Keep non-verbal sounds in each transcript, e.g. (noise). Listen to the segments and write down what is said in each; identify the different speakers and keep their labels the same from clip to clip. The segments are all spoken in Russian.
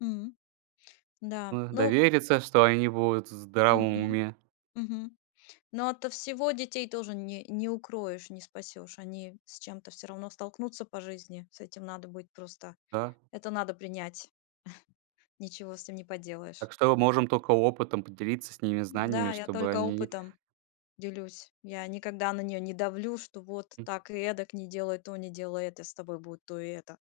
Speaker 1: М. Да.
Speaker 2: Э,
Speaker 1: Ну
Speaker 2: довериться, что они будут в здравом
Speaker 1: Мгм,
Speaker 2: уме.
Speaker 1: мгм. Но ото всего детей тоже не не укроешь, не спасёшь. Они с чем-то, всё равно, столкнутся по жизни. С этим надо быть просто,
Speaker 2: Да.
Speaker 1: это надо принять. (chuckles) Ничего с этим не поделаешь.
Speaker 2: Так что, мы можем тока опытом поделиться с ними, знаниями,
Speaker 1: М-да, я
Speaker 2: чтобы
Speaker 1: только
Speaker 2: они
Speaker 1: опытом, делюсь. Я никогда на неё не давлю, что вот,
Speaker 2: М.
Speaker 1: так и эдак, не делай то, не делай это, с тобой будет то и это.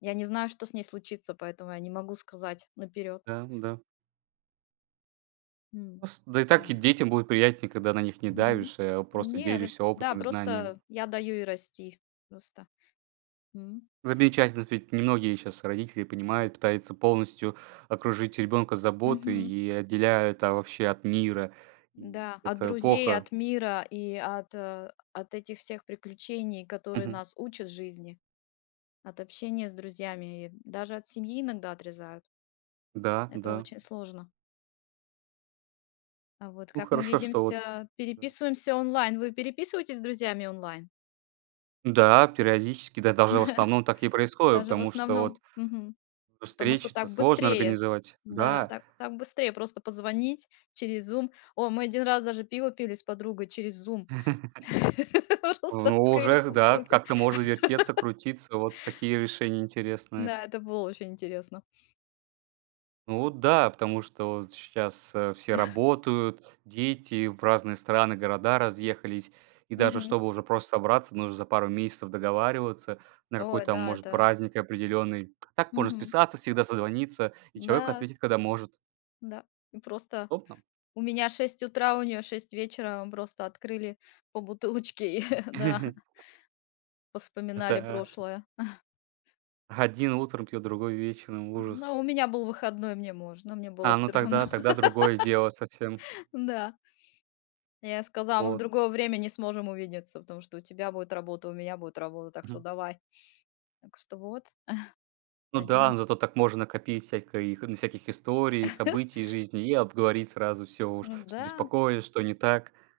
Speaker 1: Я не знаю, что с ней случится, поэтому я не могу сказать наперёд.
Speaker 2: Да, м-да.
Speaker 1: М.
Speaker 2: Пост да и так и
Speaker 1: Да.
Speaker 2: детям будет приятнее, когда на них не
Speaker 1: Мгм,
Speaker 2: давишь, а просто
Speaker 1: нет и
Speaker 2: делишься
Speaker 1: Да
Speaker 2: опытом и знанием.
Speaker 1: просто, я даю ей расти, просто. М.
Speaker 2: Замечательно, с ведь немногие щас родители понимают, пытаются полностью окружить ребенка заботой
Speaker 1: Мгм.
Speaker 2: и отделяют, а, вообще, от мира. И
Speaker 1: М-да. От
Speaker 2: это
Speaker 1: друзей, и
Speaker 2: плохо.
Speaker 1: от мира и от, э, от этих всех приключений, которые
Speaker 2: Мгм.
Speaker 1: нас учат жизни, от общения с друзьями и, м, даже от семьи иногда отрезают.
Speaker 2: Да,
Speaker 1: Это
Speaker 2: да.
Speaker 1: очень сложно. А вот
Speaker 2: Ну,
Speaker 1: как мы
Speaker 2: хорошо, что вот
Speaker 1: видимся? Переписываемся онлайн. Вы переписываетесь с друзьями онлайн?
Speaker 2: М-да, периодически, да, даже, в
Speaker 1: (chuckles)
Speaker 2: основном, так и происходит,
Speaker 1: Даже в
Speaker 2: потому что вот
Speaker 1: основном, мгм,
Speaker 2: ну
Speaker 1: потому что
Speaker 2: встречи-то
Speaker 1: так
Speaker 2: сложно
Speaker 1: быстрее.
Speaker 2: организовать.
Speaker 1: Да,
Speaker 2: Да.
Speaker 1: так, так быстрее просто позвонить через Zoom. О, мы один раз, даже, пиво пили с подругой через Zoom.
Speaker 2: (chuckles)
Speaker 1: (laughs)
Speaker 2: В
Speaker 1: Просто
Speaker 2: но,
Speaker 1: открыли
Speaker 2: уже к
Speaker 1: по
Speaker 2: да,
Speaker 1: бутылке.
Speaker 2: как-то можно вертеться,
Speaker 1: (laughs)
Speaker 2: крутиться. Вот такие решения интересные.
Speaker 1: Н-да, это было очень интересно.
Speaker 2: Ну вот да, потому что вот щас, э, все
Speaker 1: (chuckles)
Speaker 2: работают, дети в разные страны, города разъехались. И, даже,
Speaker 1: Мгм.
Speaker 2: чтобы уже просто собраться, нужно за пару месяцев договариваться на
Speaker 1: Ой,
Speaker 2: какой-то,
Speaker 1: да,
Speaker 2: может,
Speaker 1: это
Speaker 2: праздник определенный. А так можно
Speaker 1: Мгм.
Speaker 2: списаться, всегда созвониться, и человек
Speaker 1: М-да.
Speaker 2: ответит, когда может.
Speaker 1: Да. Мы просто,
Speaker 2: Удобно.
Speaker 1: у меня 6 утра, у неё 6 вечера. Мы просто открыли по бутылочке и да
Speaker 2: (chuckles)
Speaker 1: повспоминали
Speaker 2: Это
Speaker 1: прошлое. (chuckles)
Speaker 2: один утром пьет, другой вечером. Ужас!
Speaker 1: Ну, у меня был выходной, мне можно, мне было
Speaker 2: А, ну
Speaker 1: всё равно.
Speaker 2: тогда, тогда другое дело совсем.
Speaker 1: (laughs) Н-да. Я сказала: "Мы в
Speaker 2: Вот.
Speaker 1: другое время не сможем увидеться, потому что у тебя будет работа, у меня будет работа. Так что
Speaker 2: Мгм.
Speaker 1: давай!". Так что вот, (chuckles)
Speaker 2: Ну да,
Speaker 1: один из
Speaker 2: ну зато так можно накопить всякой, ну всяких историй и
Speaker 1: (chuckles)
Speaker 2: событий из жизни и обговорить сразу всё уж,
Speaker 1: Ну
Speaker 2: что
Speaker 1: да.
Speaker 2: беспокоит, что не так.